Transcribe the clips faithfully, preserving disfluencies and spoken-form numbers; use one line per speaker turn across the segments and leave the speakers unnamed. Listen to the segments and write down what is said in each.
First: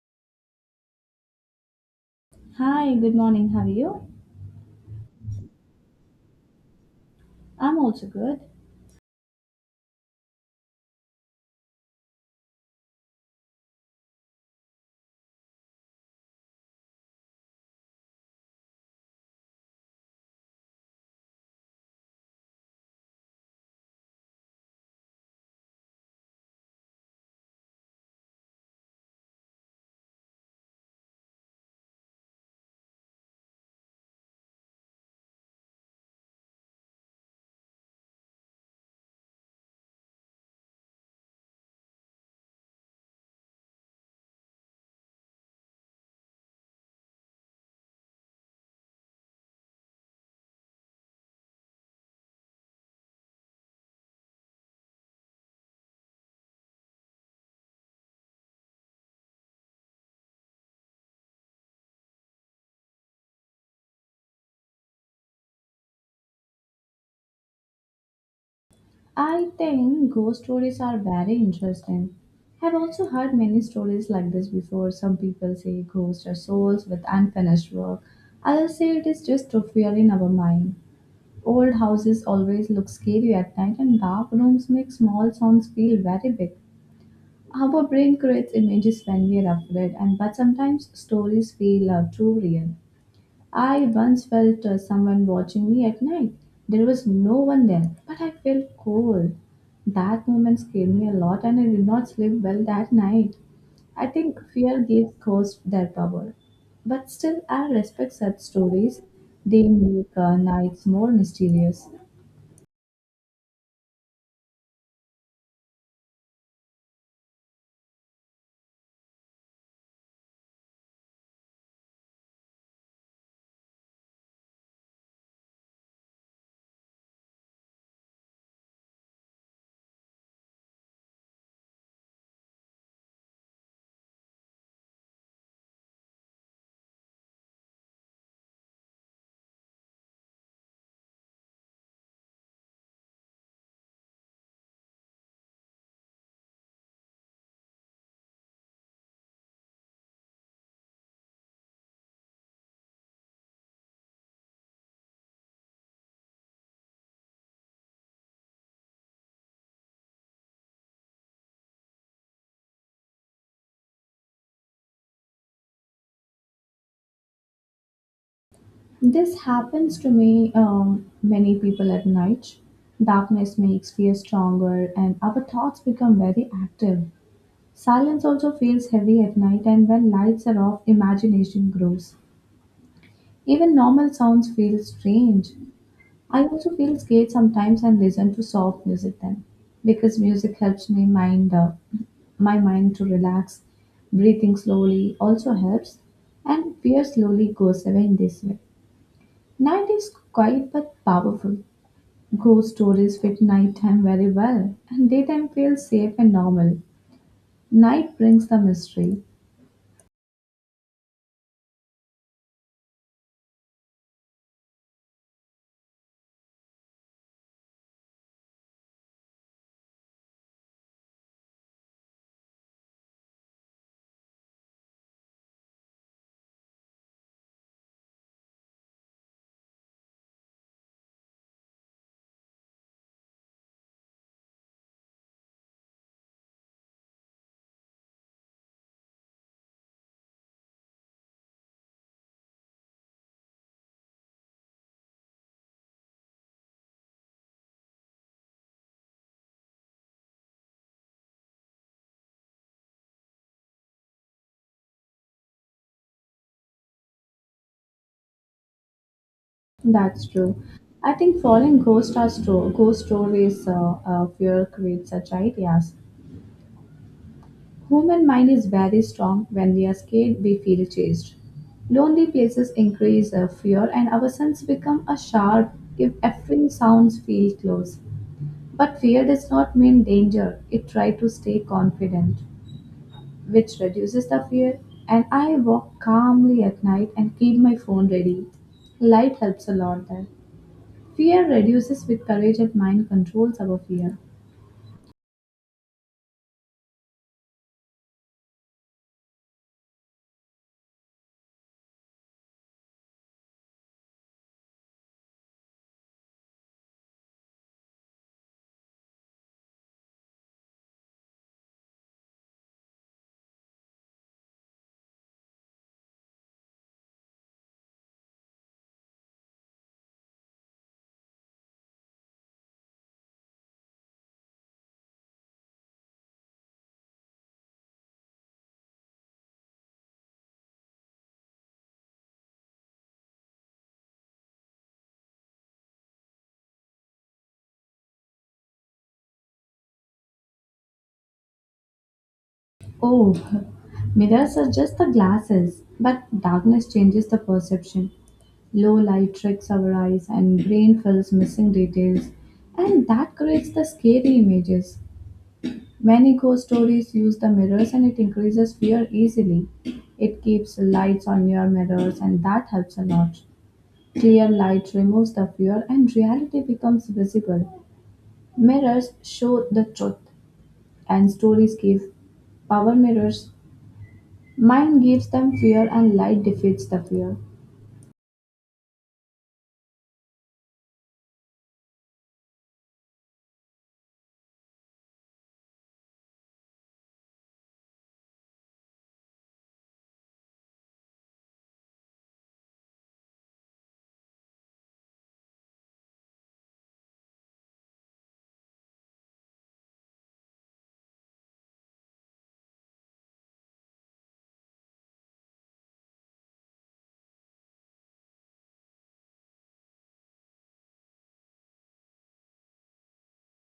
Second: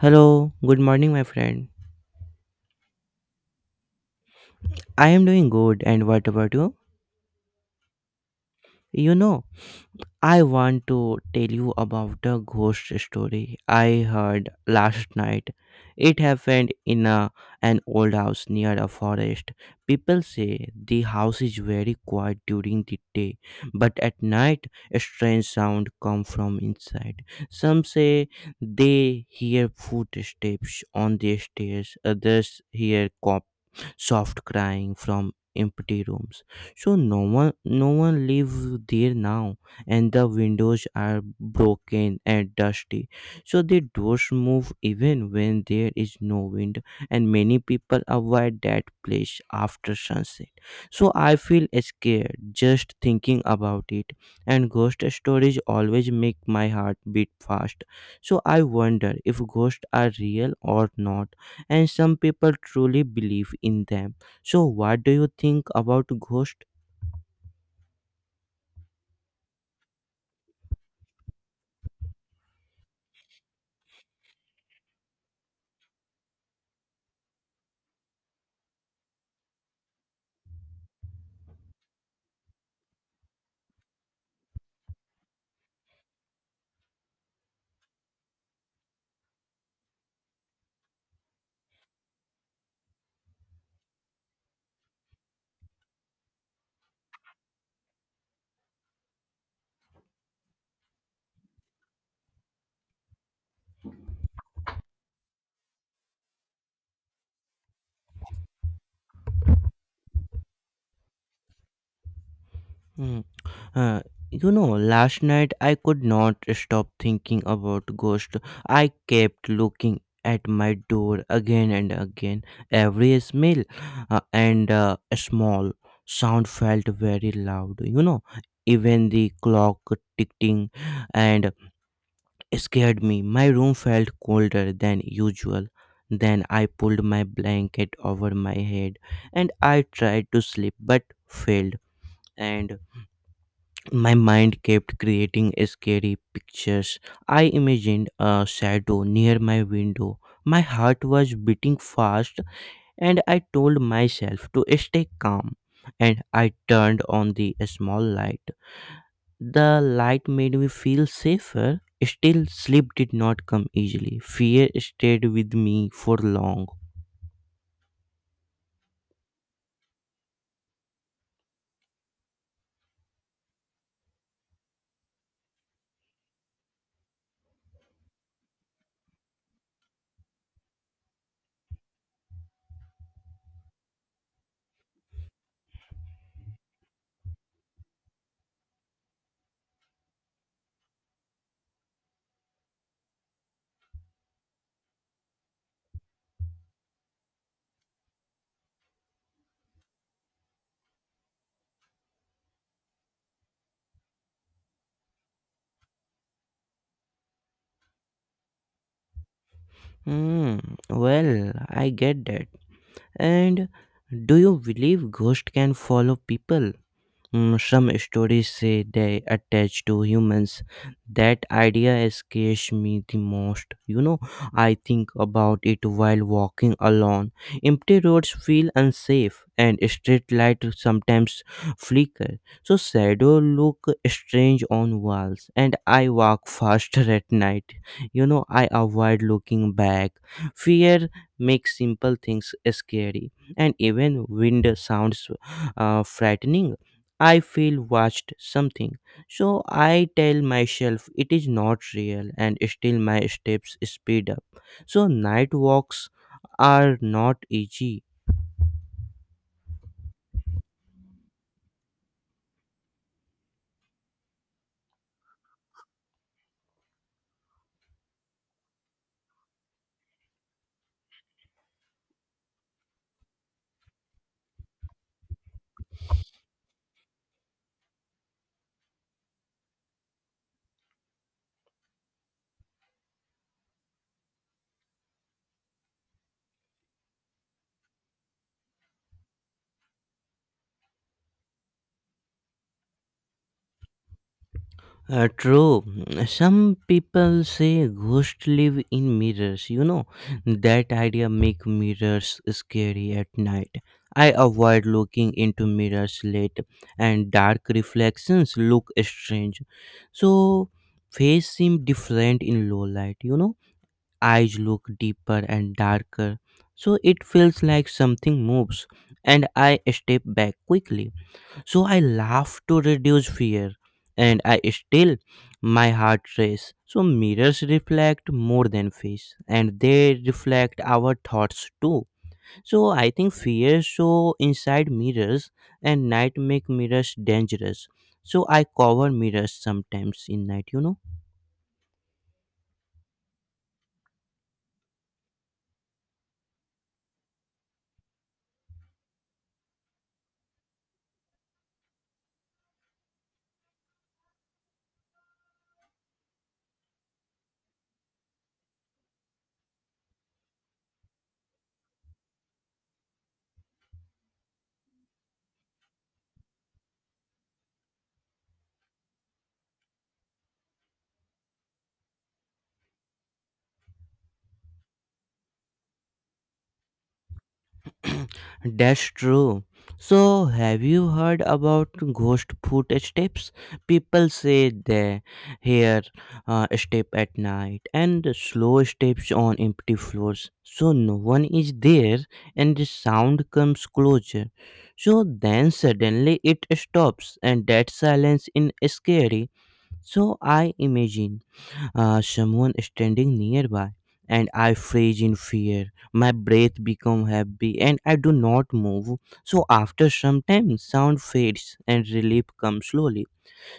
Hello, good morning, my friend.
Hi, good morning. How are you?
I am doing good, and what about you?
I'm also good.
You know, I want to tell you about the ghost story I heard last night. It happened in a, an old house near a forest. People say the house is very quiet during the day, but at night, a strange sound come from inside. Some say they hear footsteps on the stairs, others hear cop. Soft crying from empty rooms. So no one no one lives there now and the windows are broken and dusty. So the doors move even when there is no wind and many people avoid that place after sunset. So I feel scared just thinking about it and ghost stories always make my heart beat fast. So I wonder if ghosts are real or not and some people truly believe in them. So, what do you think about ghost?
I think ghost stories are very interesting. I've also heard many stories like this before. Some people say ghosts are souls with unfinished work. Others say it is just a fear in our mind. Old houses always look scary at night, and dark rooms make small sounds feel very big. Our brain creates images when we are afraid, and but sometimes stories feel uh, too real. I once felt uh, someone watching me at night. There was no one there, but I felt cold. That moment scared me a lot and I did not sleep well that night. I think fear gives ghosts their power. But still, I respect such stories. They make uh, nights more mysterious.
Hmm. Uh, you know, last night I could not stop thinking about ghost. I kept looking at my door again and again. Every smell uh, and uh, small sound felt very loud. You know, even the clock ticking and scared me. My room felt colder than usual. Then I pulled my blanket over my head and I tried to sleep but failed. And my mind kept creating scary pictures. I imagined a shadow near my window. My heart was beating fast and I told myself to stay calm and I turned on the small light. The light made me feel safer. Still, sleep did not come easily. Fear stayed with me for long.
This happens to me, um, many people at night. Darkness makes fear stronger, and our thoughts become very active. Silence also feels heavy at night, and when lights are off, imagination grows. Even normal sounds feel strange. I also feel scared sometimes and listen to soft music then, because music helps me mind uh, my mind to relax. Breathing slowly also helps, and fear slowly goes away in this way. Night is quiet but powerful. Ghost stories fit nighttime very well, and daytime feels safe and normal. Night brings the mystery.
Hmm, well, I get that. And do you believe ghosts can follow people? Mm, some stories say they attach to humans. That idea scares me the most. You know, I think about it while walking alone. Empty roads feel unsafe, and street lights sometimes flicker. So shadows look strange on walls, and I walk faster at night. You know, I avoid looking back. Fear makes simple things scary, and even wind sounds uh, frightening. I feel watched something. So I tell myself it is not real and still my steps speed up. So night walks are not easy.
That's true. I think following ghost are sto- ghost stories uh, uh, fear creates such ideas. Human mind is very strong. When we are scared, we feel chased. Lonely places increase uh, fear, and our sense become a sharp if every sounds feel close. But fear does not mean danger. It try to stay confident, which reduces the fear. And I walk calmly at night and keep my phone ready. Light helps a lot there. Fear reduces with courage and mind controls our fear.
Uh, true. Some people say ghosts live in mirrors. You know, that idea make mirrors scary at night. I avoid looking into mirrors late and dark reflections look strange. So face seem different in low light, you know eyes look deeper and darker, so it feels like something moves, and I step back quickly. So I laugh to reduce fear, and I still my heart race. So mirrors reflect more than face, and they reflect our thoughts too. So I think fear show inside mirrors, and night make mirrors dangerous. So I cover mirrors sometimes in night, you know.
Oh, mirrors are just the glasses, but darkness changes the perception. Low light tricks our eyes and brain fills missing details, and that creates the scary images. Many ghost stories use the mirrors and it increases fear easily. It keeps lights on your mirrors and that helps a lot. Clear light removes the fear and reality becomes visible. Mirrors show the truth. And stories give power mirrors. Mind gives them fear, and light defeats the fear.
That's true. So, have you heard about ghost footsteps? People say they hear uh, step at night and slow steps on empty floors. So, no one is there and the sound comes closer. So, then suddenly it stops, and that silence is scary. So, I imagine uh, someone standing nearby and I freeze in fear. My breath become heavy and I do not move. So after some time sound fades and relief comes slowly.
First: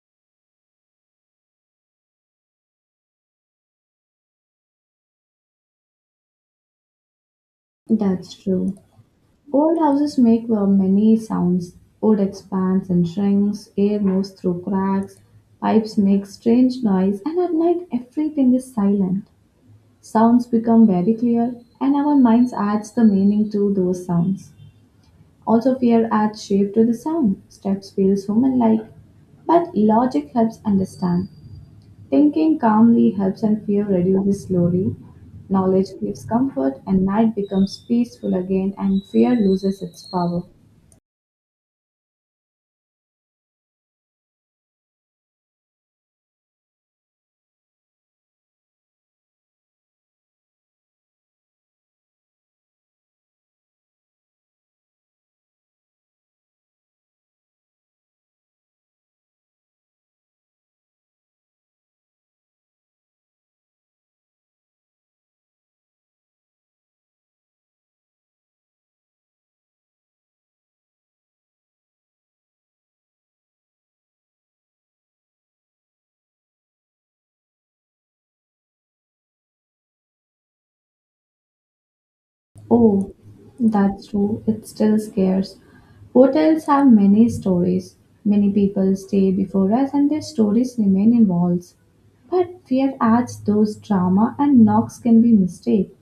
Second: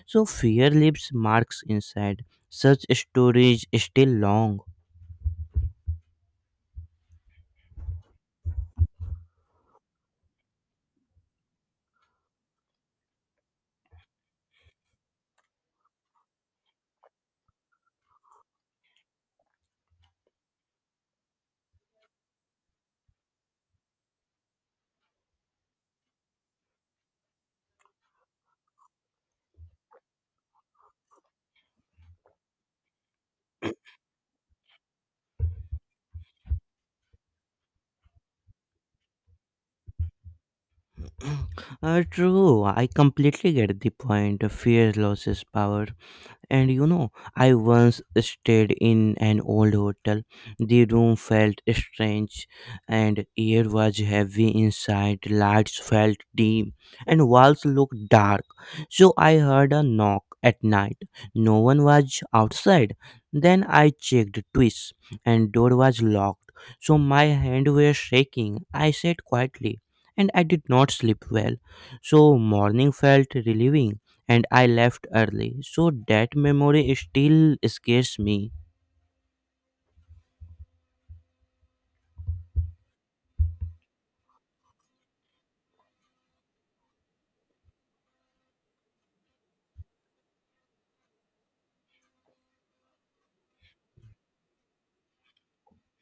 So fear leaves marks inside. Such storage is still long.
That's true. Old houses make uh, many sounds. Wood expands and shrinks, air moves through cracks, pipes make strange noise, and at night everything is silent. Sounds become very clear, and our minds adds the meaning to those sounds. Also, fear adds shape to the sound. Steps feels human-like, but logic helps understand. Thinking calmly helps and fear reduces slowly. Knowledge gives comfort and night becomes peaceful again and fear loses its power.
Uh, true, I completely get the point. Fear loses power. And you know, I once stayed in an old hotel. The room felt strange, and air was heavy inside. Lights felt dim, and walls looked dark. So I heard a knock at night. No one was outside. Then I checked twice, and door was locked. So my hand were shaking. I said quietly, and I did not sleep well. So morning felt relieving and I left early. So that memory still scares me.
Oh, that's true. It still scares. Hotels have many stories. Many people stay before us and their stories remain in walls. But fear adds those drama and knocks can be mistake.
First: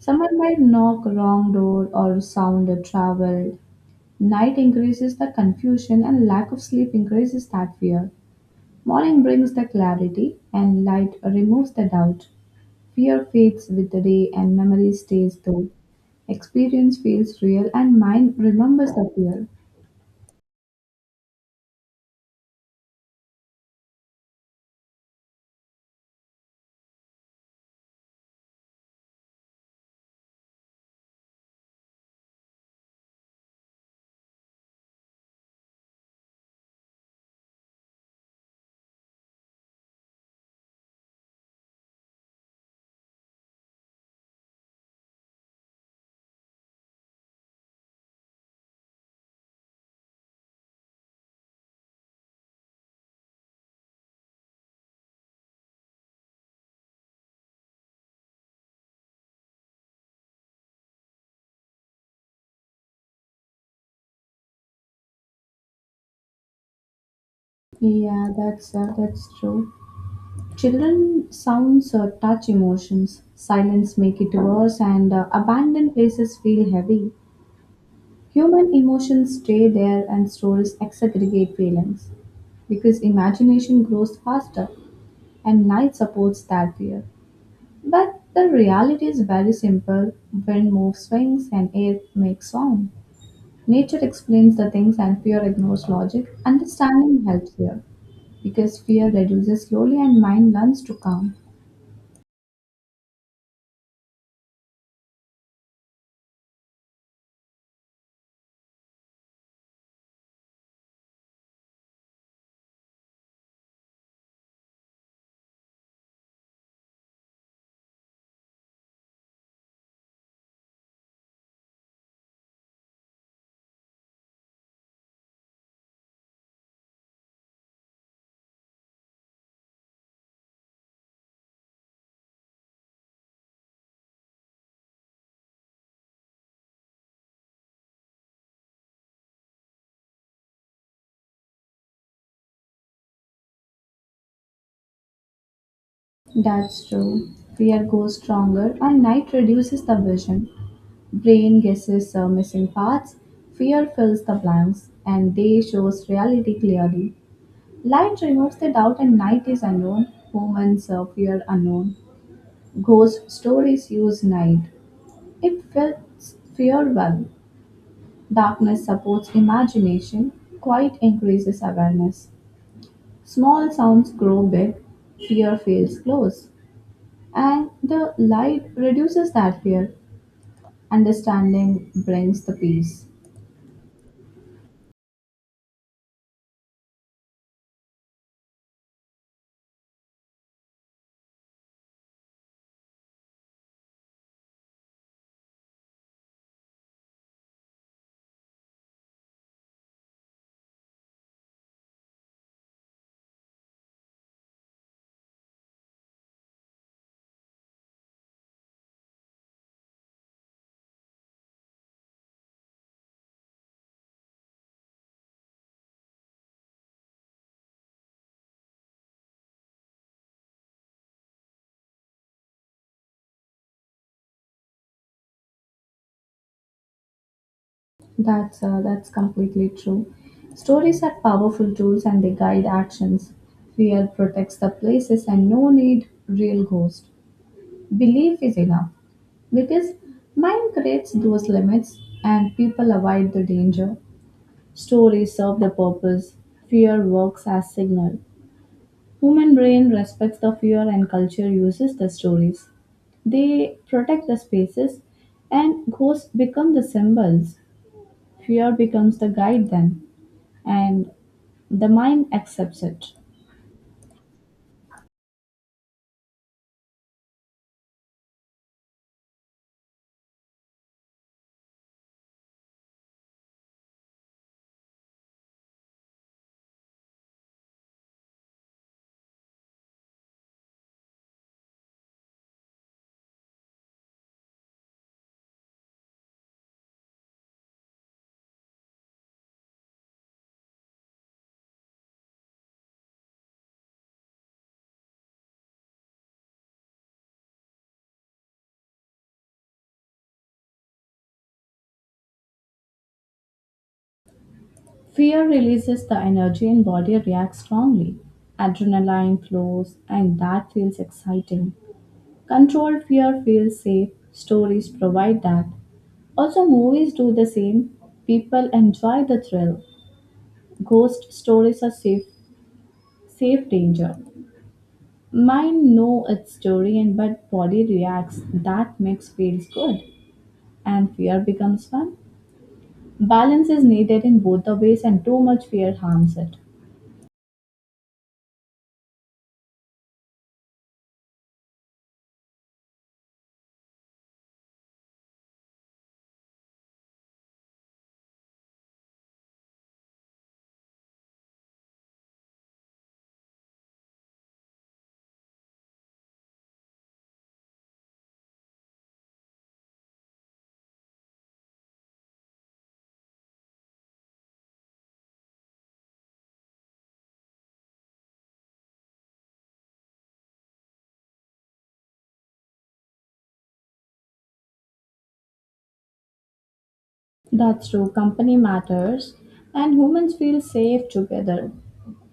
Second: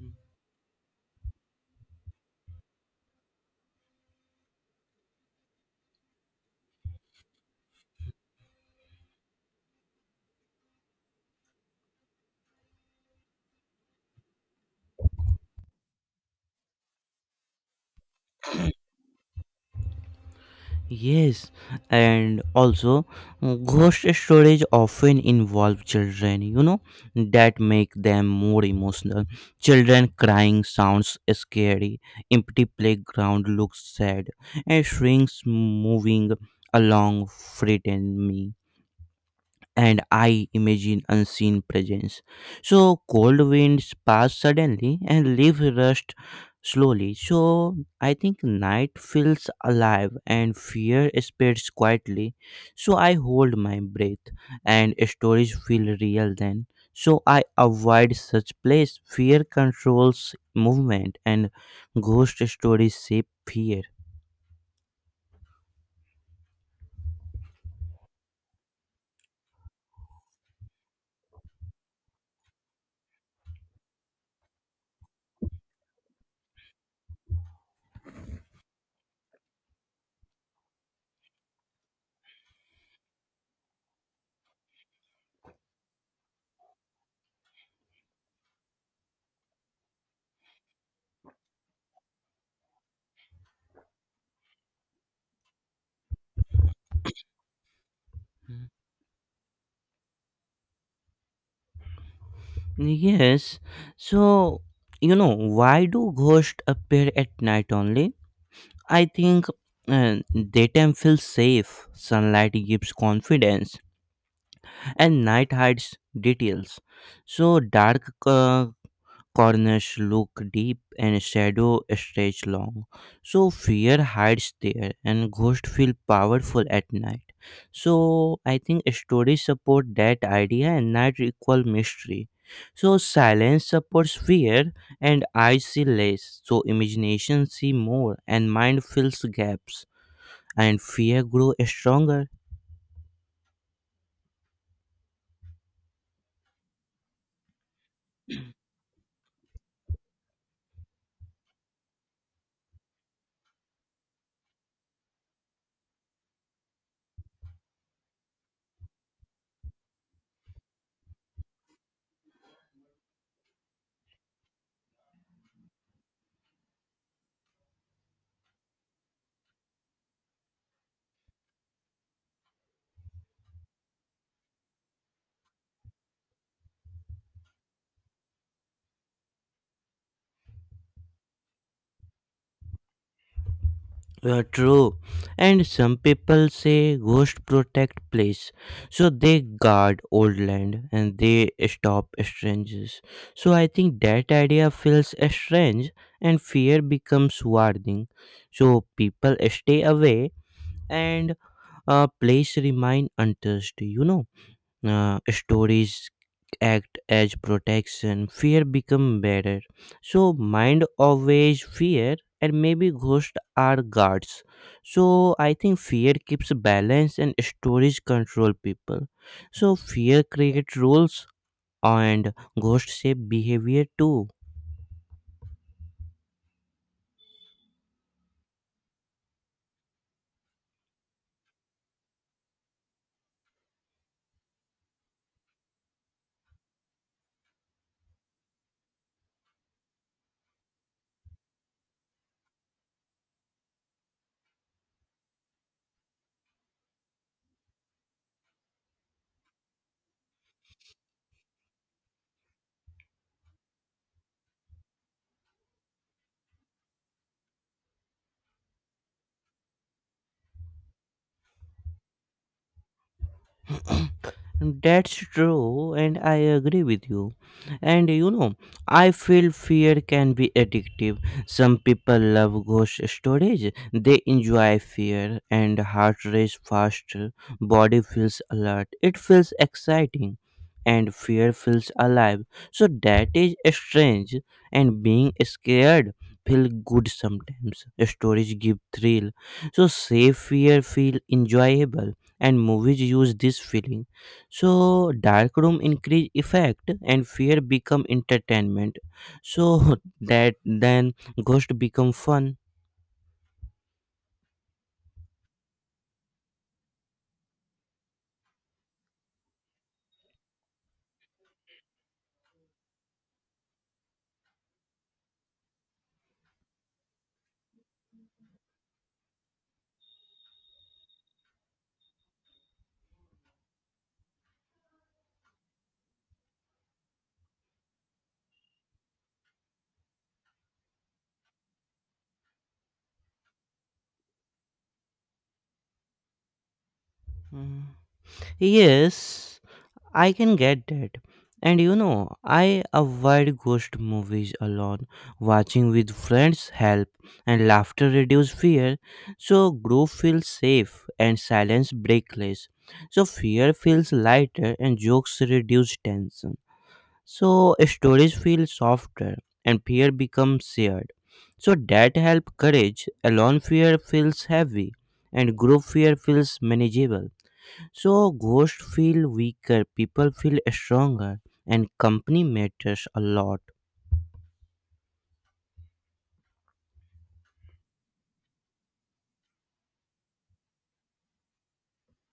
Someone might knock wrong door or sound a travel. Night increases the confusion and lack of sleep increases that fear. Morning brings the clarity and light removes the doubt. Fear fades with the day and memory stays though. Experience feels real and mind remembers the fear.
Yes, and also mm, ghost stories often involve children, you know, that make them more emotional. Children crying sounds scary, empty playground looks sad, and shrinks moving along frighten me, and I imagine unseen presence. So cold winds pass suddenly and leave rust slowly. So I think night feels alive and fear spreads quietly. So I hold my breath and stories feel real then. So I avoid such place. Fear controls movement and ghost stories shape fear.
Yeah, that's uh, that's true. Children sounds uh, touch emotions. Silence make it worse, and uh, abandoned places feel heavy. Human emotions stay there and stories exaggerate feelings because imagination grows faster and night supports that fear. But the reality is very simple wind moves swings and air makes sound. Nature explains the things and fear ignores logic. Understanding helps here because fear reduces slowly and mind learns to calm.
Yes. So, you know, why do ghosts appear at night only? I think uh, daytime feels safe, sunlight gives confidence, and night hides details. So, dark uh, Corners look deep and shadow stretch long. So fear hides there and ghosts feel powerful at night. So I think stories support that idea and night equal mystery. So silence supports fear and eyes see less. So imagination see more and mind fills gaps and fear grow stronger.
That's true. Fear grows stronger, and night reduces the vision. Brain guesses uh, missing parts. Fear fills the blanks, and day shows reality clearly. Light removes the doubt, and night is unknown. Humans uh, fear unknown. Ghost stories use night. It fits fear well. Darkness supports imagination. Quiet increases awareness. Small sounds grow big. Fear feels close. And the light reduces that fear. Understanding brings the peace.
Uh, true. And some people say ghosts protect place. So they guard old land and they stop strangers. So I think that idea feels strange and fear becomes warning. So people stay away and a place remain untouched. You know uh, stories act as protection. Fear become better, so mind always fear, and maybe ghosts are guards. So I think fear keeps balance and stories control people. So fear creates rules and ghosts shape behavior too.
That's uh, that's completely true. Stories are powerful tools and they guide actions. Fear protects the places and no need real ghost. Belief is enough because mind creates those limits and people avoid the danger. Stories serve the purpose. Fear works as signal. Human brain respects the fear and culture uses the stories. They protect the spaces and ghosts become the symbols. Fear becomes the guide then and the mind accepts it.
That's true, and I agree with you. And you know, I feel fear can be addictive. Some people love ghost stories, they enjoy fear, and heart race faster, body feels alert, it feels exciting, and fear feels alive. So that is strange, and being scared feel good sometimes. Stories give thrill, so say fear feel enjoyable, and movies use this feeling. So dark room increase effect and fear become entertainment. So that then ghost become fun.
Fear releases the energy and body reacts strongly. Adrenaline flows and that feels exciting. Controlled fear feels safe. Stories provide that. Also movies do the same. People enjoy the thrill. Ghost stories are safe. Safe danger. Mind know its story and but body reacts. That mix feels good and fear becomes fun. Balance is needed in both the ways and too much fear harms it.
Mm. Yes, I can get that, and you know i avoid ghost movies alone. Watching with friends help and laughter reduce fear. So group feels safe and silence breakless. So fear feels lighter and jokes reduce tension. So stories feel softer and fear becomes shared. So that help courage. Alone fear feels heavy and group fear feels manageable. So ghosts feel weaker, people feel stronger, and company matters a lot.
That's true. Company matters and humans feel safe together.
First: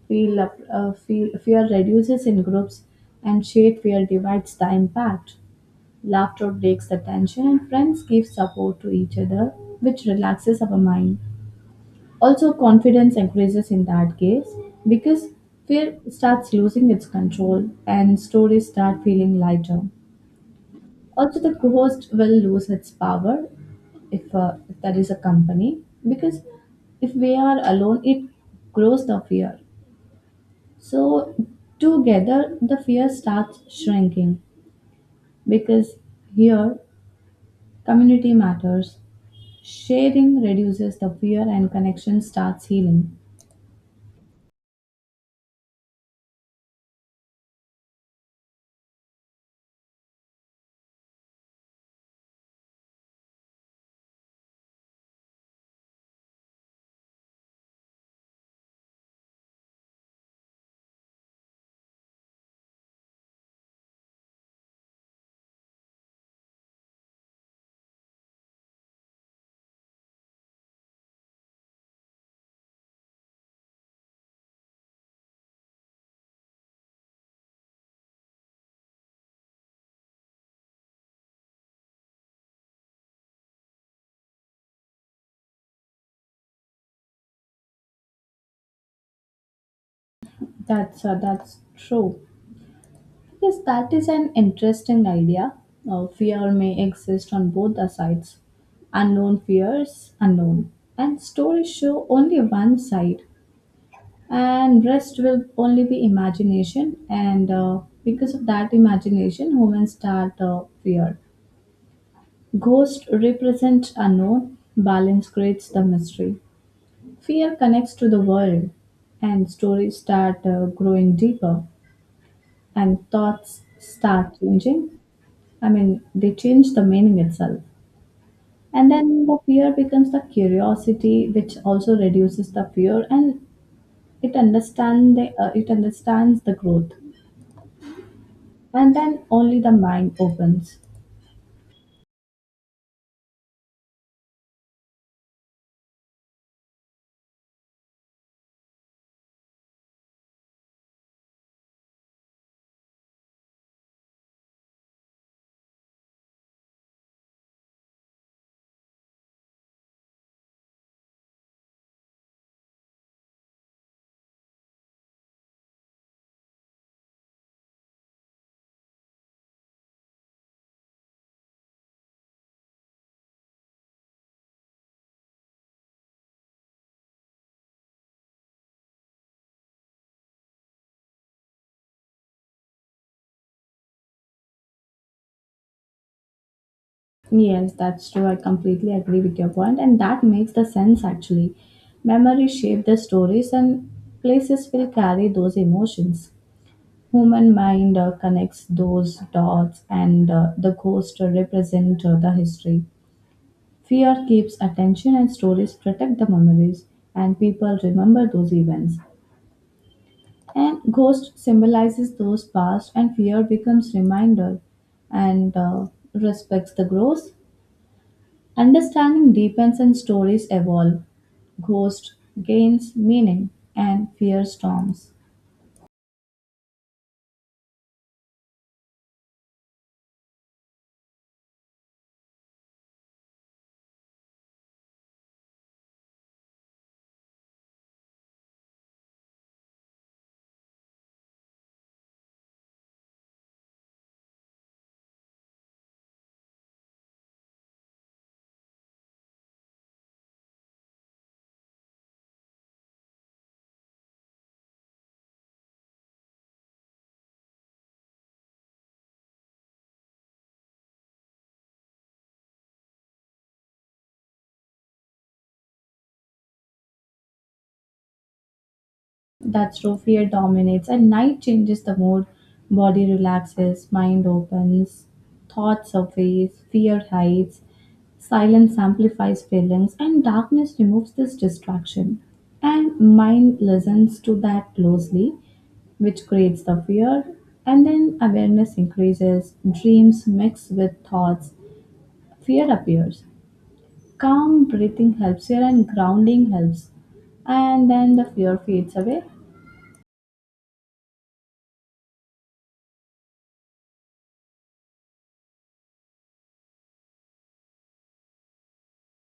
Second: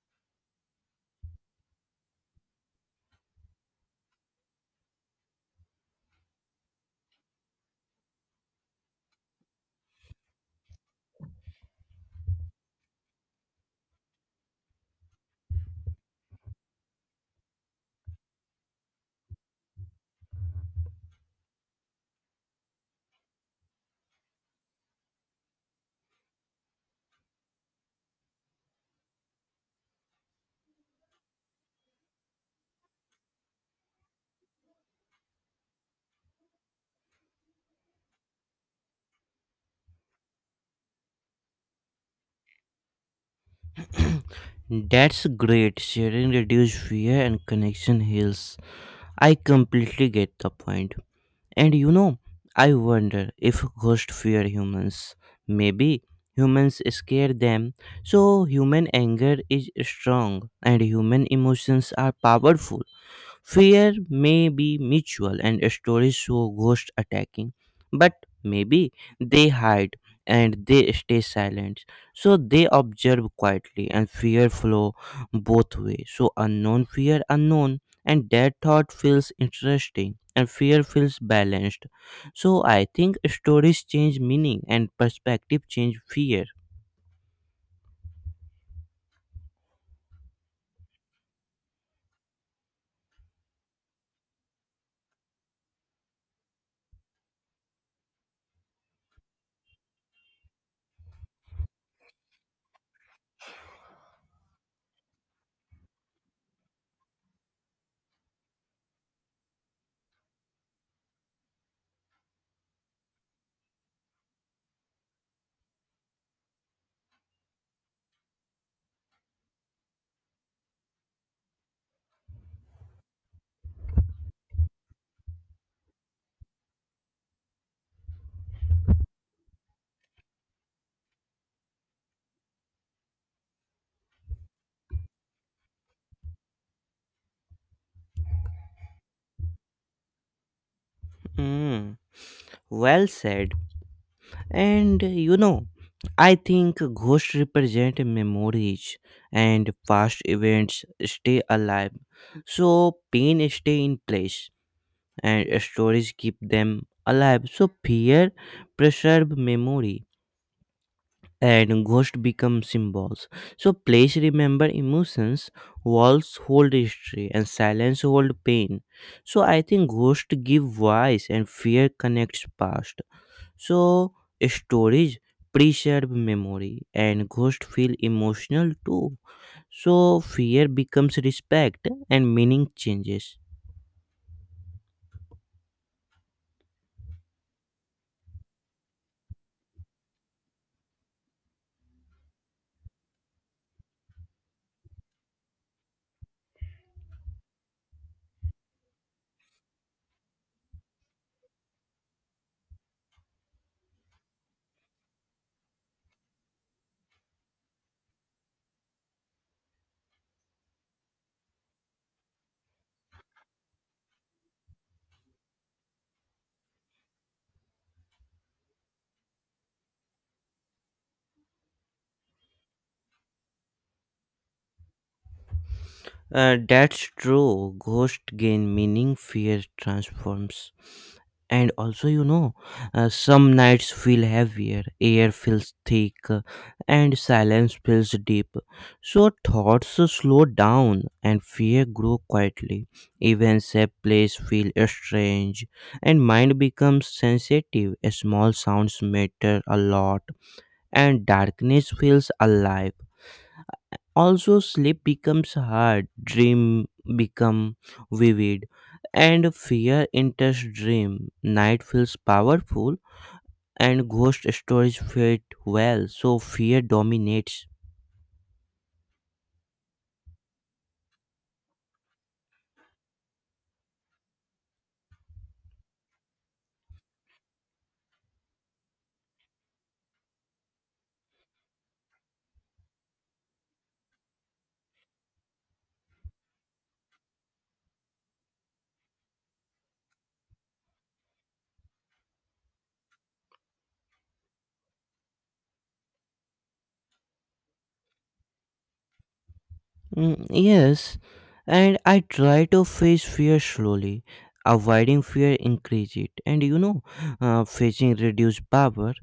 Feel, up- uh, feel fear reduces in groups and shared fear divides the impact. Laughter breaks the tension and friends give support to each other which relaxes our mind. Also, confidence increases in that case because fear starts losing its control and stories start feeling lighter. Also, the ghost will lose its power if, uh, if there is a company because if we are alone, it grows the fear. So, together, the fear starts shrinking because here community matters. Sharing reduces the fear and connection starts healing.
That's great. Sharing reduces fear and connection heals. I completely get the point. And you know, I wonder if ghosts fear humans. Maybe humans scare them, so human anger is strong and human emotions are powerful. Fear may be mutual and stories show ghosts attacking, but maybe they hide and they stay silent. So they observe quietly and fear flow both ways. So unknown fear unknown and that thought feels interesting and fear feels balanced. So I think stories change meaning and perspective change fear.
That's uh, that's true. Yes, that is an interesting idea. Uh, fear may exist on both the sides. Unknown fears, unknown. And stories show only one side, and rest will only be imagination. And uh, because of that imagination, humans start uh, fear. Ghost represent unknown, balance creates the mystery. Fear connects to the world, and stories start uh, growing deeper, and thoughts start changing. I mean, they change the meaning itself. And then the fear becomes the curiosity, which also reduces the fear, and it understand the uh, it understands the growth, and then only the mind opens.
Hmm. Well said. And uh, you know, I think ghosts represent memories and past events stay alive. So pain stay in place and stories keep them alive. So fear preserve memory and ghosts become symbols. So place remember emotions, walls hold history and silence hold pain. So I think ghosts give voice and fear connects past. So, storage preserve memory and ghosts feel emotional too. So, fear becomes respect and meaning changes.
Yes, that's true. I completely agree with your point, and that makes the sense actually. Memory shape the stories, and places will carry those emotions. Human mind uh, connects those dots, and uh, the ghost represent uh, the history. Fear keeps attention, and stories protect the memories, and people remember those events. And ghost symbolizes those past, and fear becomes reminder, and uh, respects the growth. Understanding deepens, and stories evolve. Ghost gains meaning, and fear storms.
Uh, that's true. Ghosts gain meaning, fear transforms. And also, you know, uh, some nights feel heavier, air feels thick, uh, and silence feels deep. So thoughts slow down and fear grow quietly. Even sad place feel strange, and mind becomes sensitive. Small sounds matter a lot, and darkness feels alive. Also sleep becomes hard, dream become vivid, and fear enters dream. Night feels powerful and ghost stories fit well, so fear dominates.
That's true. Fear dominates, and night changes the mood. Body relaxes, mind opens, thoughts surface, fear hides, silence amplifies feelings, and darkness removes this distraction. And mind listens to that closely, which creates the fear, and then awareness increases, dreams mix with thoughts, fear appears. Calm breathing helps here, and grounding helps, and then the fear fades away.
Mm, yes, and I try to face fear slowly. Avoiding fear increase it, and you know uh, facing reduce power.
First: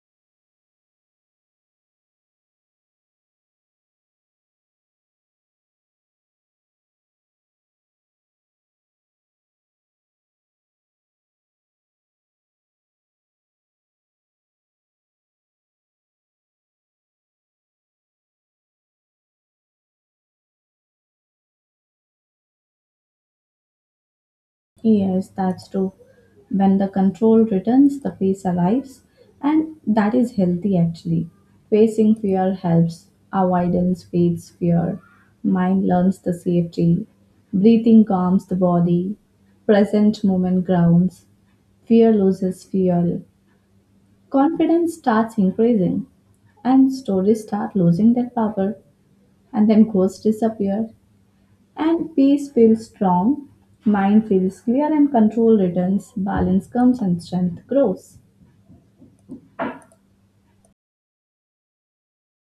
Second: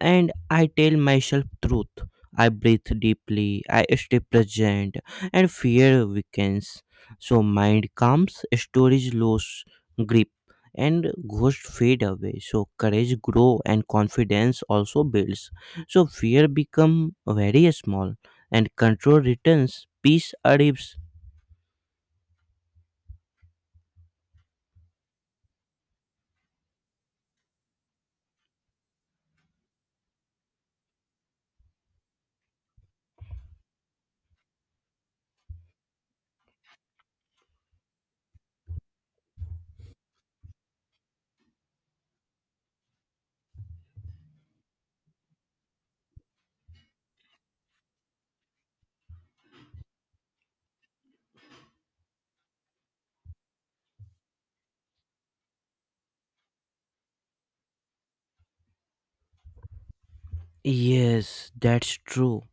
And I tell myself truth. I breathe deeply, I stay present, and fear weakens. So mind calms, storage lose grip, and ghosts fade away. So courage grow and confidence also builds. So fear become very small, and control returns, peace arrives.
Yes, that's true. When the control returns, the face arrives, and that is healthy actually. Facing fear helps, avoidance fades fear, mind learns the safety, breathing calms the body, present moment grounds, fear loses fuel, confidence starts increasing, and stories start losing their power, and then ghosts disappear. And peace feels strong, mind feels clear, and control returns. Balance comes and strength grows.
Yes, that's true.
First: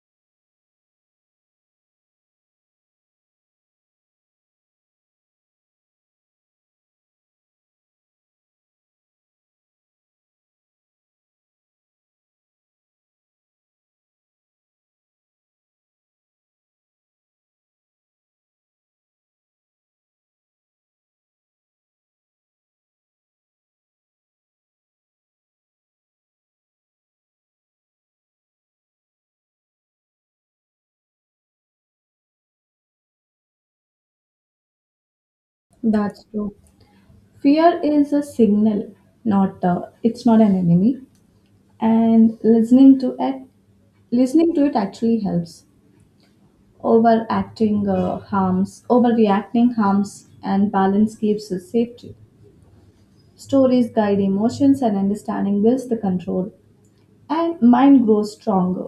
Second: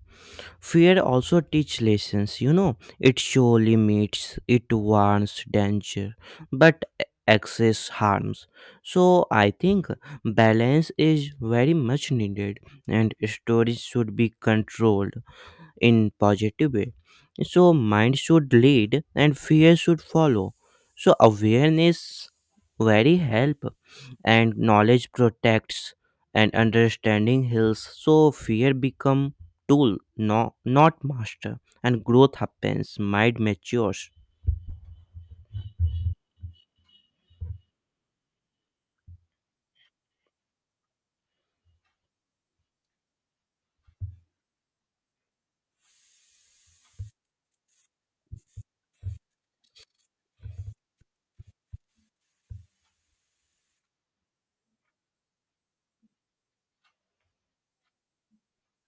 Fear also teach lessons, you know. It show limits, it warns danger, but excess harms. So I think balance is very much needed and stories should be controlled in positive way. So mind should lead and fear should follow. So awareness very help, and knowledge protects, and understanding heals. So fear become tool, no, not master, and growth happens, mind matures.
That's true. Fear is a signal, not a, it's not an enemy. And listening to it, listening to it actually helps. Overacting uh, harms, overreacting harms, and balance keeps us safety. Stories guide emotions, and understanding builds the control. And mind grows stronger.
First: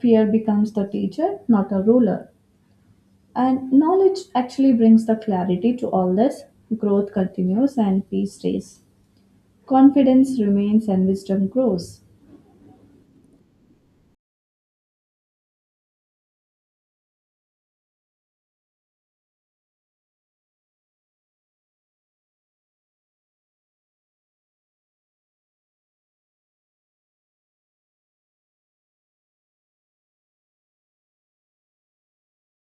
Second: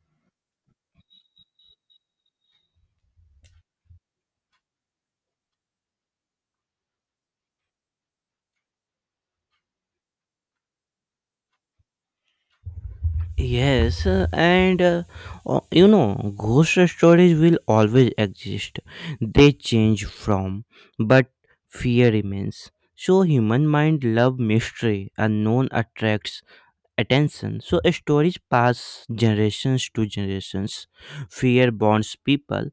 Fear becomes the teacher, not a ruler. And knowledge actually brings the clarity to all this. Growth continues and peace stays. Confidence remains and wisdom grows.
Yes, uh, and uh, o- you know, ghost stories will always exist. They change from, but fear remains. So human mind love mystery, unknown attracts attention. So stories pass generations to generations. Fear bonds people.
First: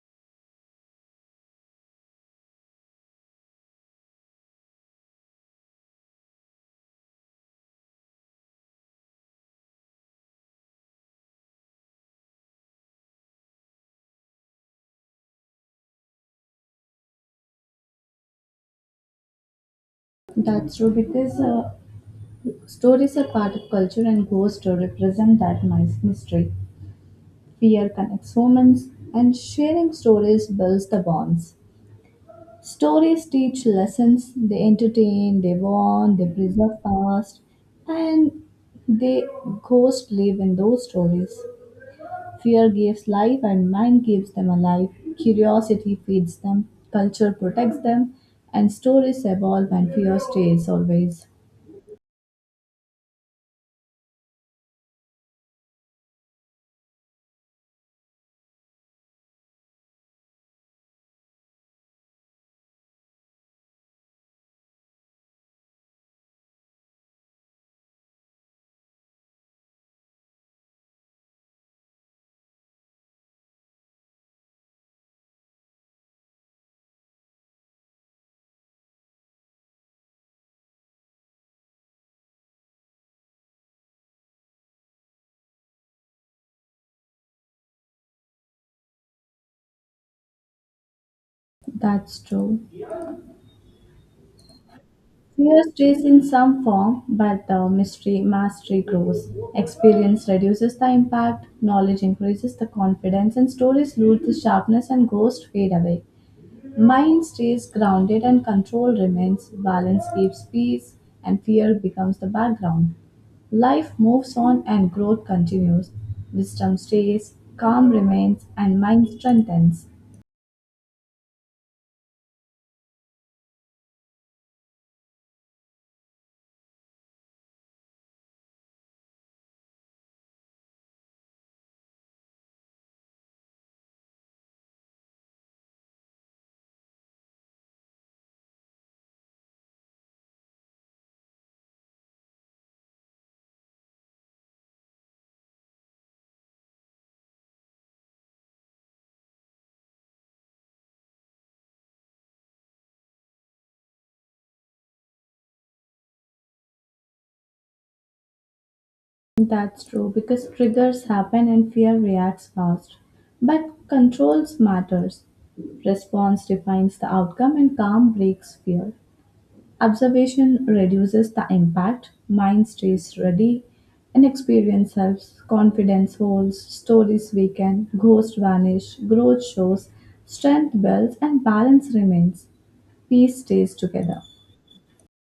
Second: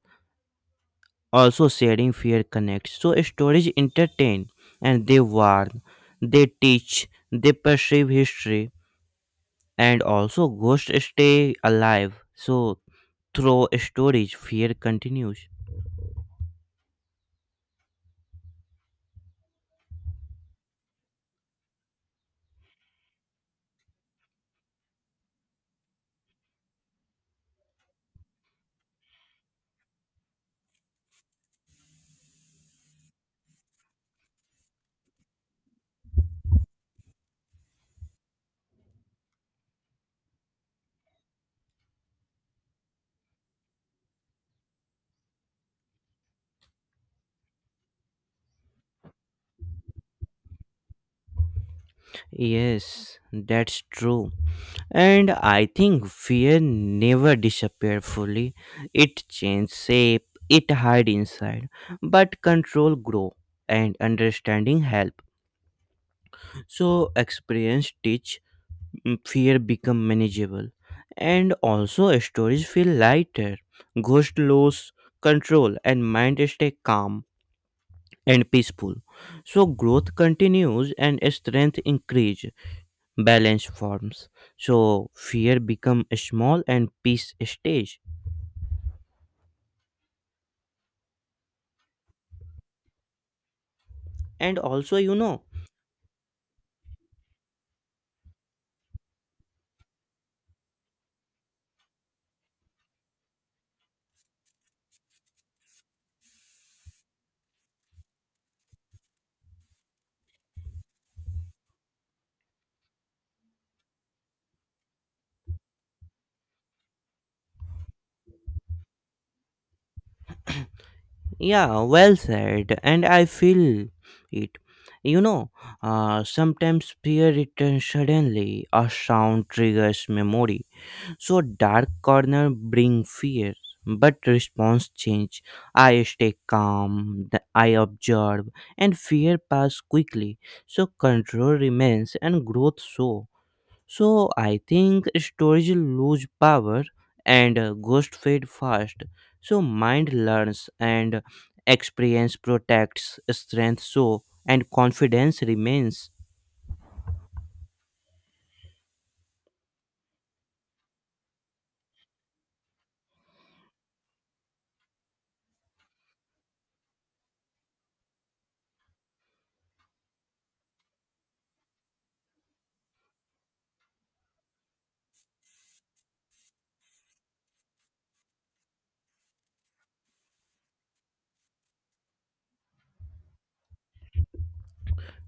Also sharing fear connects. So stories entertain and they warn, they teach, they perceive history, and also ghosts stay alive. So through storage fear continues.
That's true because uh, stories are part of culture and goes to represent that mys- mystery. Fear connects humans, and sharing stories builds the bonds. Stories teach lessons, they entertain, they warn, they preserve past, and they ghosts live in those stories. Fear gives life, and mind gives them alive. Curiosity feeds them, culture protects them, and stories evolve, and fear stays always.
Yes, that's true, and I think fear never disappears fully. It changes shape, it hide inside, but control grow and understanding help. So experience teach. Mm, fear become manageable, and also stories feel lighter. Ghost lose control and mind stay calm and peaceful. So growth continues and strength increase, balance forms. So fear become small and peace stays.
That's true.
And also, you know,
Fear stays in some form, but the mystery mastery grows. Experience reduces the impact, knowledge increases the confidence, and stories lose the sharpness and ghosts fade away. Mind stays grounded and control remains, balance keeps peace, and fear becomes the background. Life moves on and growth continues. Wisdom stays, calm remains, and mind strengthens.
yeah, well said. And I feel it. You know, uh, sometimes fear returns suddenly. A sound triggers memory. So dark corner bring fear, but response change. I stay calm, th- I observe, and fear pass quickly. So control remains and growth so. So I think storage lose power and uh, ghost fade fast. So mind learns and experience protects strength so and confidence remains.
That's true because triggers happen and fear reacts fast. But controls matters. Response defines the outcome and calm breaks fear. Observation reduces the impact, mind stays ready, and experience helps. Confidence holds, stories weaken, ghosts vanish, growth shows, strength builds, and balance remains. Peace stays together.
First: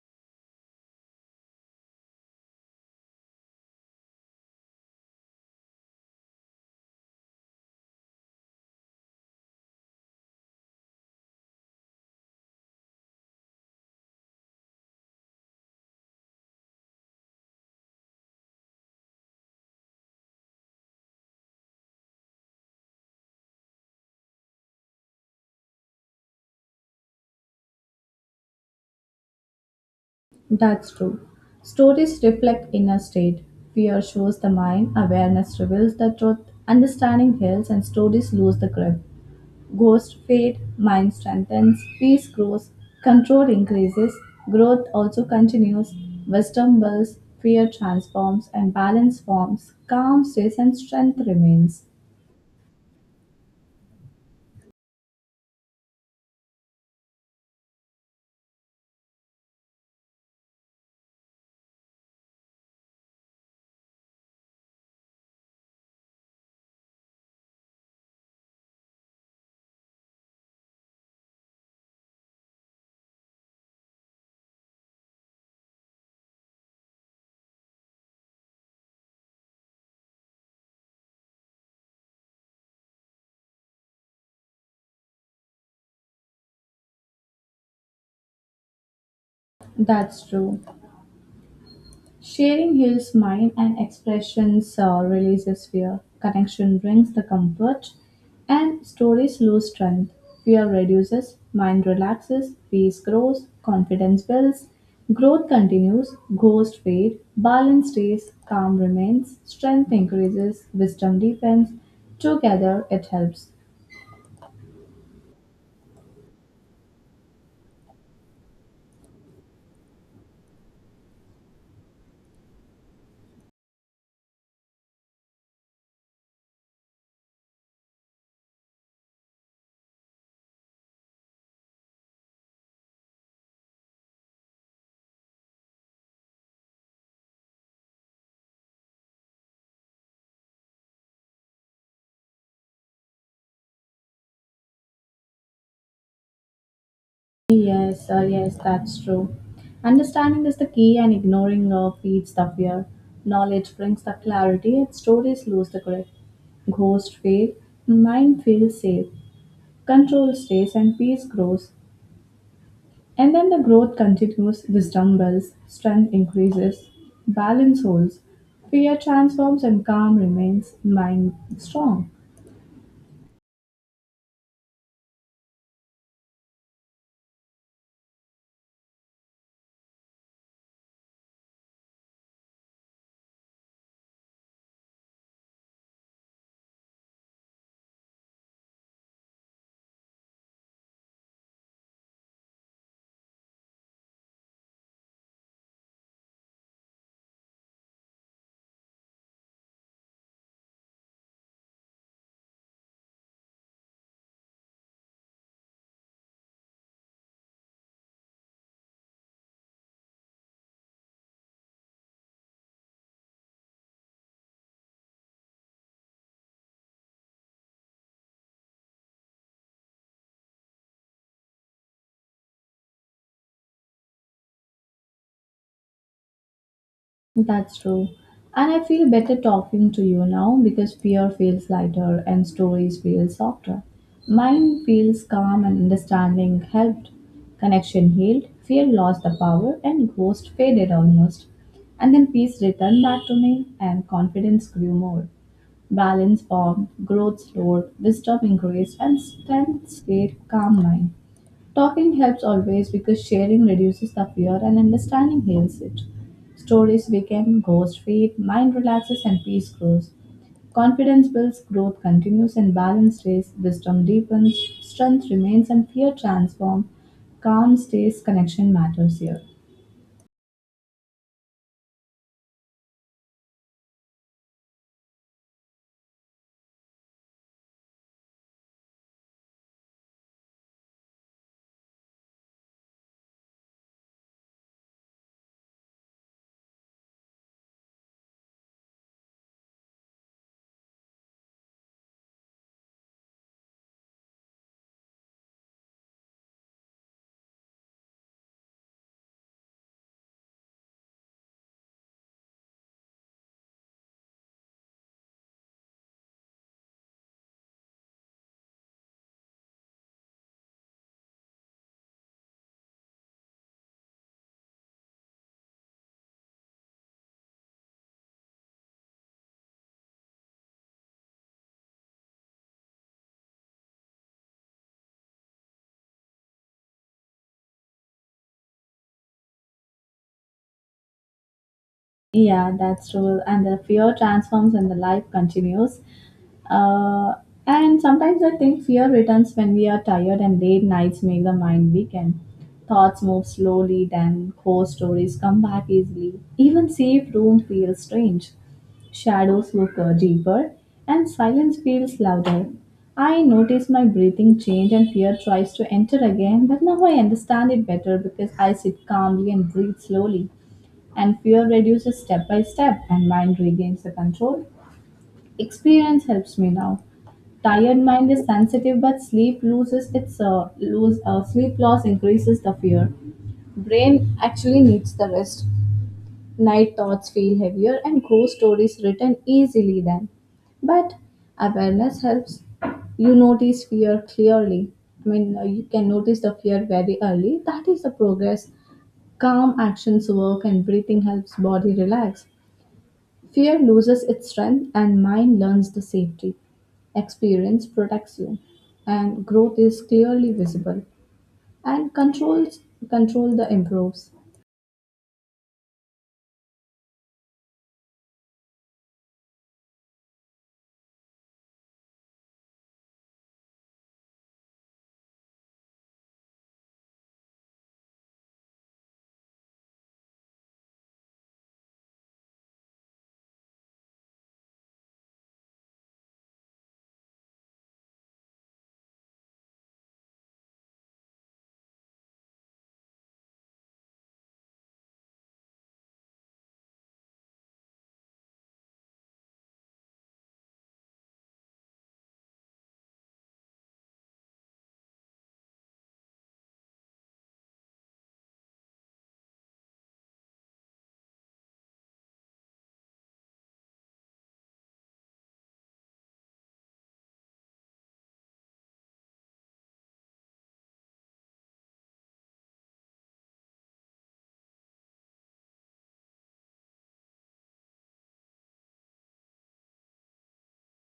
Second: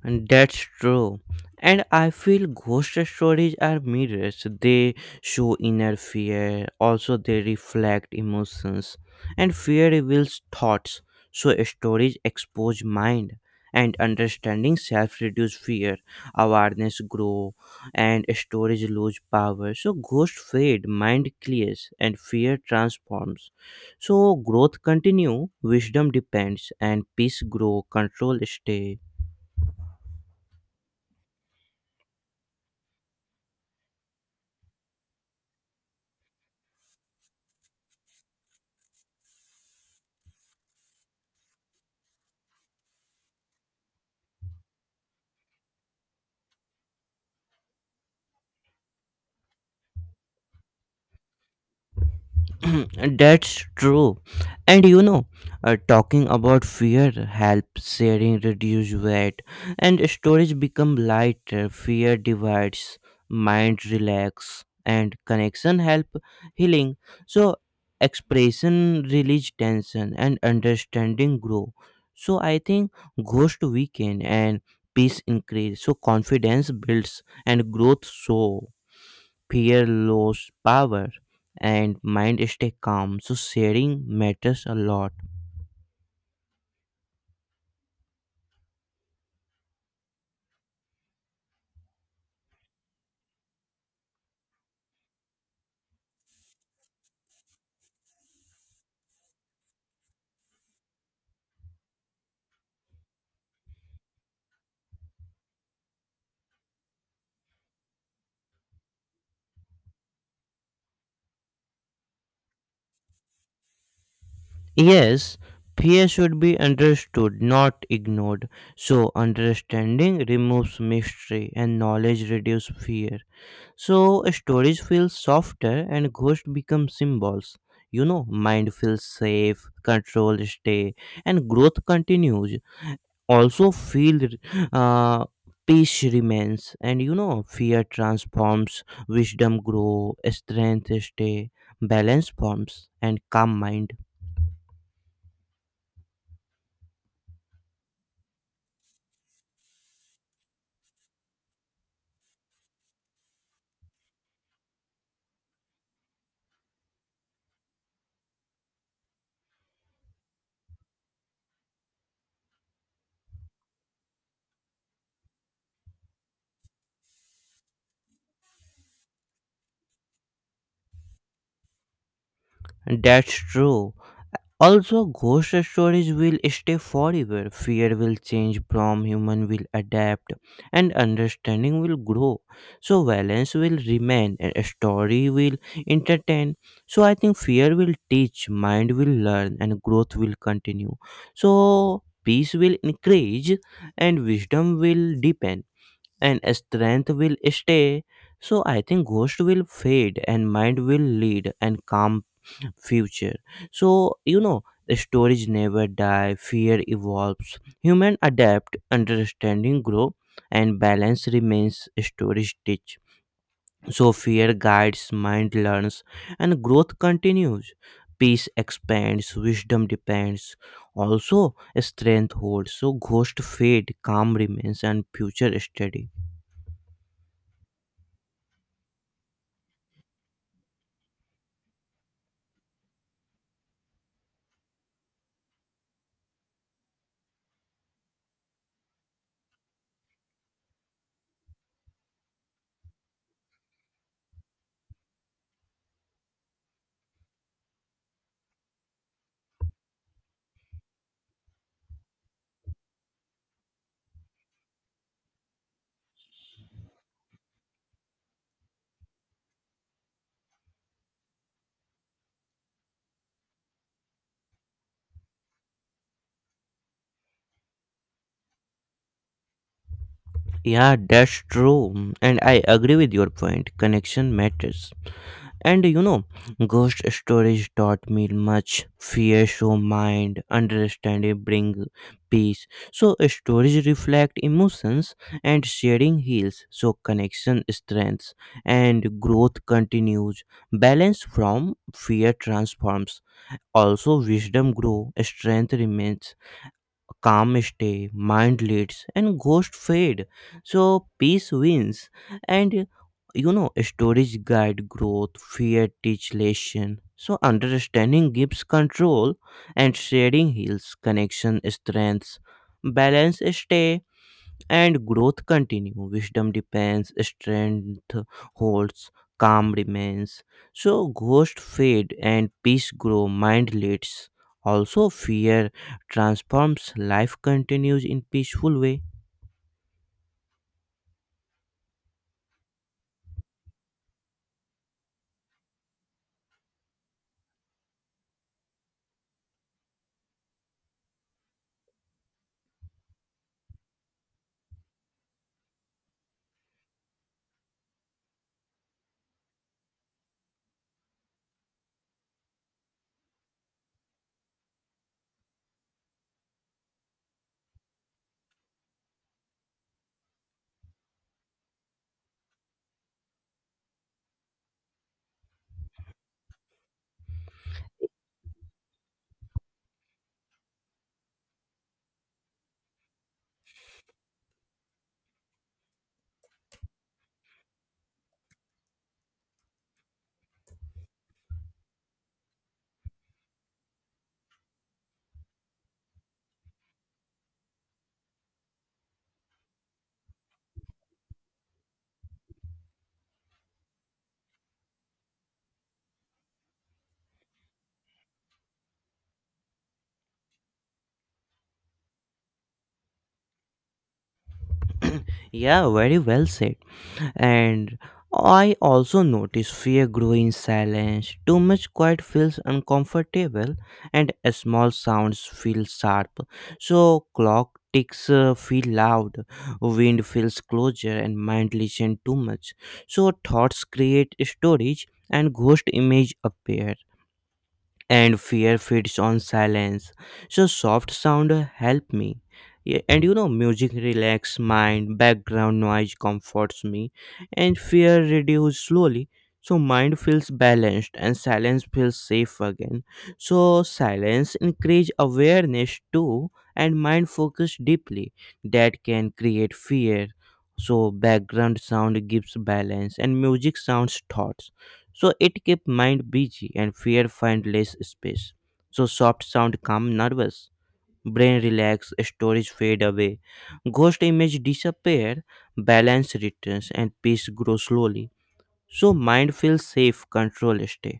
And that's true. And I feel ghost stories are mirrors. They show inner fear. Also, they reflect emotions. And fear reveals thoughts. So, stories expose mind. And understanding self reduce fear. Awareness grow. And stories lose power. So, ghost fade. Mind clears. And fear transforms. So, growth continue. Wisdom depends. And peace grow. Control stay.
That's true. Stories reflect inner state. Fear shows the mind, awareness reveals the truth, understanding heals, and stories lose the grip. Ghosts fade, mind strengthens, peace grows, control increases, growth also continues, wisdom builds, fear transforms, and balance forms, calm stays, and strength remains.
That's true. And you know, uh, talking about fear helps sharing reduce weight and storage become lighter. Fear divides, mind relax, and connection help healing. So expression release tension and understanding grow. So I think ghost weaken and peace increase. So confidence builds and growth show fear lose power and mind stay calm, so sharing matters a lot.
That's true. Sharing heals mind and expressions uh, releases fear. Connection brings the comfort and stories lose strength. Fear reduces, mind relaxes, peace grows, confidence builds, growth continues, ghosts fade, balance stays, calm remains, strength increases, wisdom deepens. Together it helps.
Yes, fear should be understood, not ignored. So understanding removes mystery and knowledge reduces fear. So stories feel softer and ghosts become symbols. You know, mind feels safe, control stay, and growth continues. Also feel, uh, peace remains, and you know fear transforms, wisdom grow, strength stay, balance forms and calm mind.
Yes, uh, yes, that's true. Understanding is the key, and ignoring uh, feeds the fear. Knowledge brings the clarity, and stories lose the grip. Ghost fade, mind feels safe, control stays, and peace grows. And then the growth continues, wisdom builds, strength increases, balance holds, fear transforms, and calm remains, mind strong.
And that's true. Also, ghost stories will stay forever. Fear will change from human will adapt and understanding will grow. So balance will remain and a story will entertain. So I think fear will teach, mind will learn and growth will continue. So peace will increase and wisdom will deepen and strength will stay. So I think ghost will fade and mind will lead and calm future. So, you know, storage never die, fear evolves, human adapt, understanding grow, and balance remains storage teach. So fear guides, mind learns, and growth continues. Peace expands, wisdom depends. Also, strength holds. So ghost fade, calm remains, and future steady.
That's true. And I feel better talking to you now because fear feels lighter and stories feel softer. Mine feels calm and understanding helped. Connection healed, fear lost the power, and ghost faded almost. And then peace returned back to me, and confidence grew more. Balance formed, growth slowed, wisdom increased, and strength stayed calm mine. Talking helps always because sharing reduces the fear and understanding heals it. Stories become ghost feed, mind relaxes and peace grows. Confidence builds, growth continues, and balance stays. Wisdom deepens, strength remains, and fear transforms. Calm stays, connection matters here.
Yeah, that's true. And I agree with your point. Connection matters. And you know, ghost stories taught me much. Fear show mind, understanding bring peace. So stories reflect emotions and sharing heals. So connection strengths and growth continues. Balance from fear transforms. Also wisdom grow, strength remains. A calm stay, mind leads, and ghosts fade. So peace wins, and you know, storage guide growth, fear teach lesson. So understanding gives control, and sharing heals connection strengths. Balance stay and growth continue, wisdom depends, strength holds, calm remains. So ghost fade and peace grow, mind leads. Also fear transforms, life continues in peaceful way.
Yeah, that's true. And the fear transforms and the life continues. Uh, and sometimes I think fear returns when we are tired and late nights make the mind weaken. Thoughts move slowly, then ghost stories come back easily. Even safe room feels strange. Shadows look uh, deeper, and silence feels louder. I notice my breathing change and fear tries to enter again, but now I understand it better because I sit calmly and breathe slowly and fear reduces step by step and mind regains the control. Experience helps me now. Tired mind is sensitive but sleep loses its uh, lose uh, sleep loss increases the fear. Brain actually needs the rest. Night thoughts feel heavier and ghost stories written easily then, but awareness helps you notice fear clearly. I mean, uh, you can notice the fear very early. That is the progress. Calm actions work and breathing helps body relax. Fear loses its strength and mind learns the safety. Experience protects you and growth is clearly visible and controls control the improves.
Yeah, very well said. And I also notice fear growing in silence. Too much quiet feels uncomfortable, and small sounds feel sharp. So clock ticks uh, feel loud, wind feels closer, and mind listen too much. So thoughts create storage, and ghost image appear and fear feeds on silence, so soft sound help me. Yeah, and you know music relax mind, background noise comforts me and fear reduce slowly. So mind feels balanced and silence feels safe again. So silence increase awareness too and mind focus deeply, that can create fear. So background sound gives balance and music sounds thoughts. So it kept mind busy and fear find less space. So soft sound calm nervous. Brain relax, storage fade away, ghost image disappear, balance returns and peace grows slowly. So mind feels safe, control stay.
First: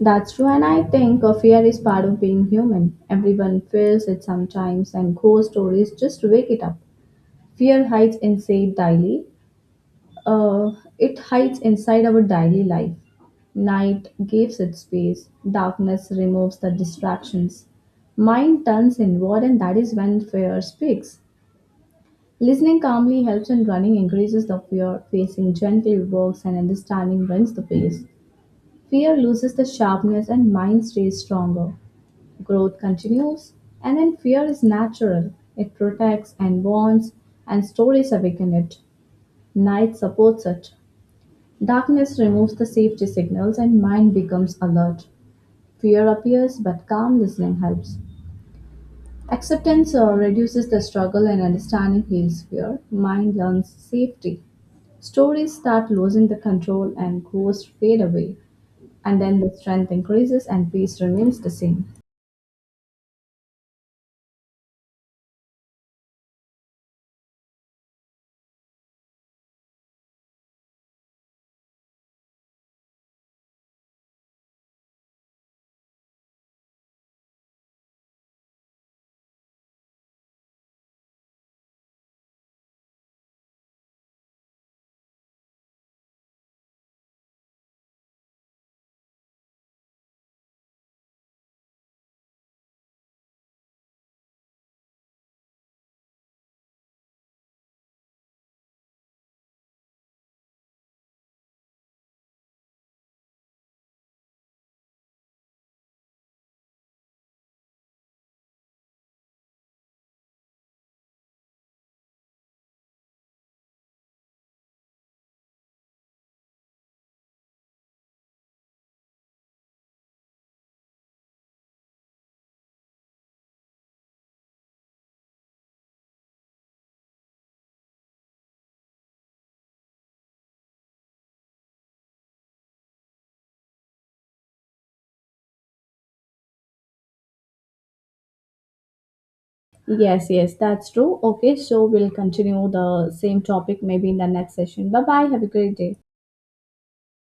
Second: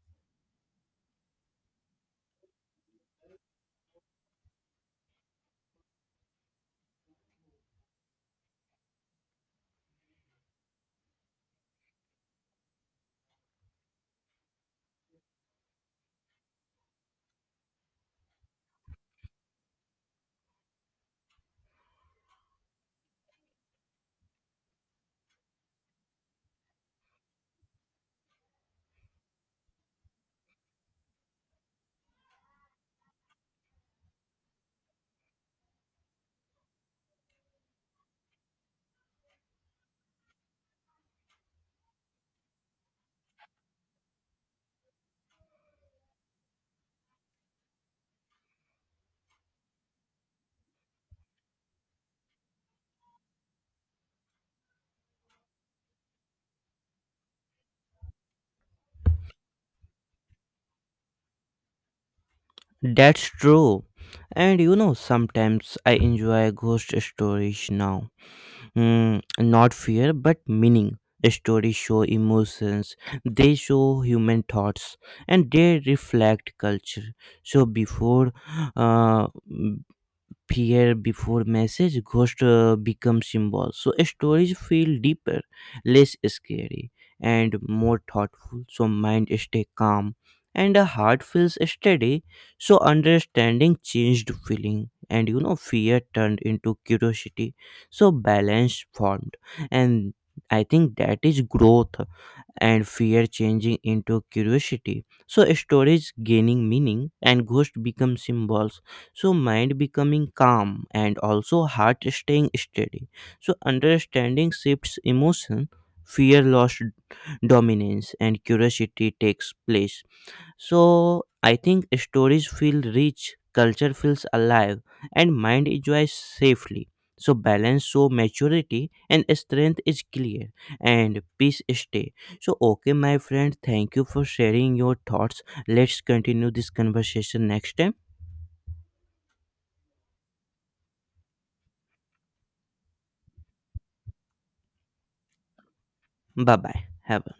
That's true and I think a fear is part of being human. Everyone feels it sometimes and ghost stories just wake it up. Fear hides inside daily Uh, it hides inside our daily life. Night gives it space, darkness removes the distractions. Mind turns inward, and that is when fear speaks. Listening calmly helps and running, increases the fear, facing gently works, and understanding brings the peace. Fear loses the sharpness, and mind stays stronger. Growth continues, and then fear is natural. It protects and bonds, and stories awaken it. Night supports it. Darkness removes the safety signals and mind becomes alert. Fear appears, but calm listening helps. Acceptance uh, reduces the struggle and understanding heals fear. Mind learns safety. Stories start losing the control and ghosts fade away. And then the strength increases and peace remains the same.
That's true. And you know sometimes I enjoy ghost stories now. Mm, not fear, but meaning. Stories show emotions, they show human thoughts, and they reflect culture. So, before, uh, appear before message, ghost uh, become symbol. So stories feel deeper, less scary, and more thoughtful. So mind stay calm, and the heart feels steady. So understanding changed feeling, and you know fear turned into curiosity. So balance formed, and I think that is growth, and fear changing into curiosity. So stories gaining meaning and ghosts become symbols. So mind becoming calm and also heart staying steady. So understanding shifts emotion, fear lost dominance and curiosity takes place. So I think stories feel rich, culture feels alive, and mind enjoys safely. So balance, so maturity and strength is clear, and peace stay. So okay, my friend, thank you for sharing your thoughts. Let's continue this conversation next time.
Yes, yes, that's true. Okay, so we'll continue the same topic maybe in the next session. Bye bye. Have a great day.
Bye bye. Have a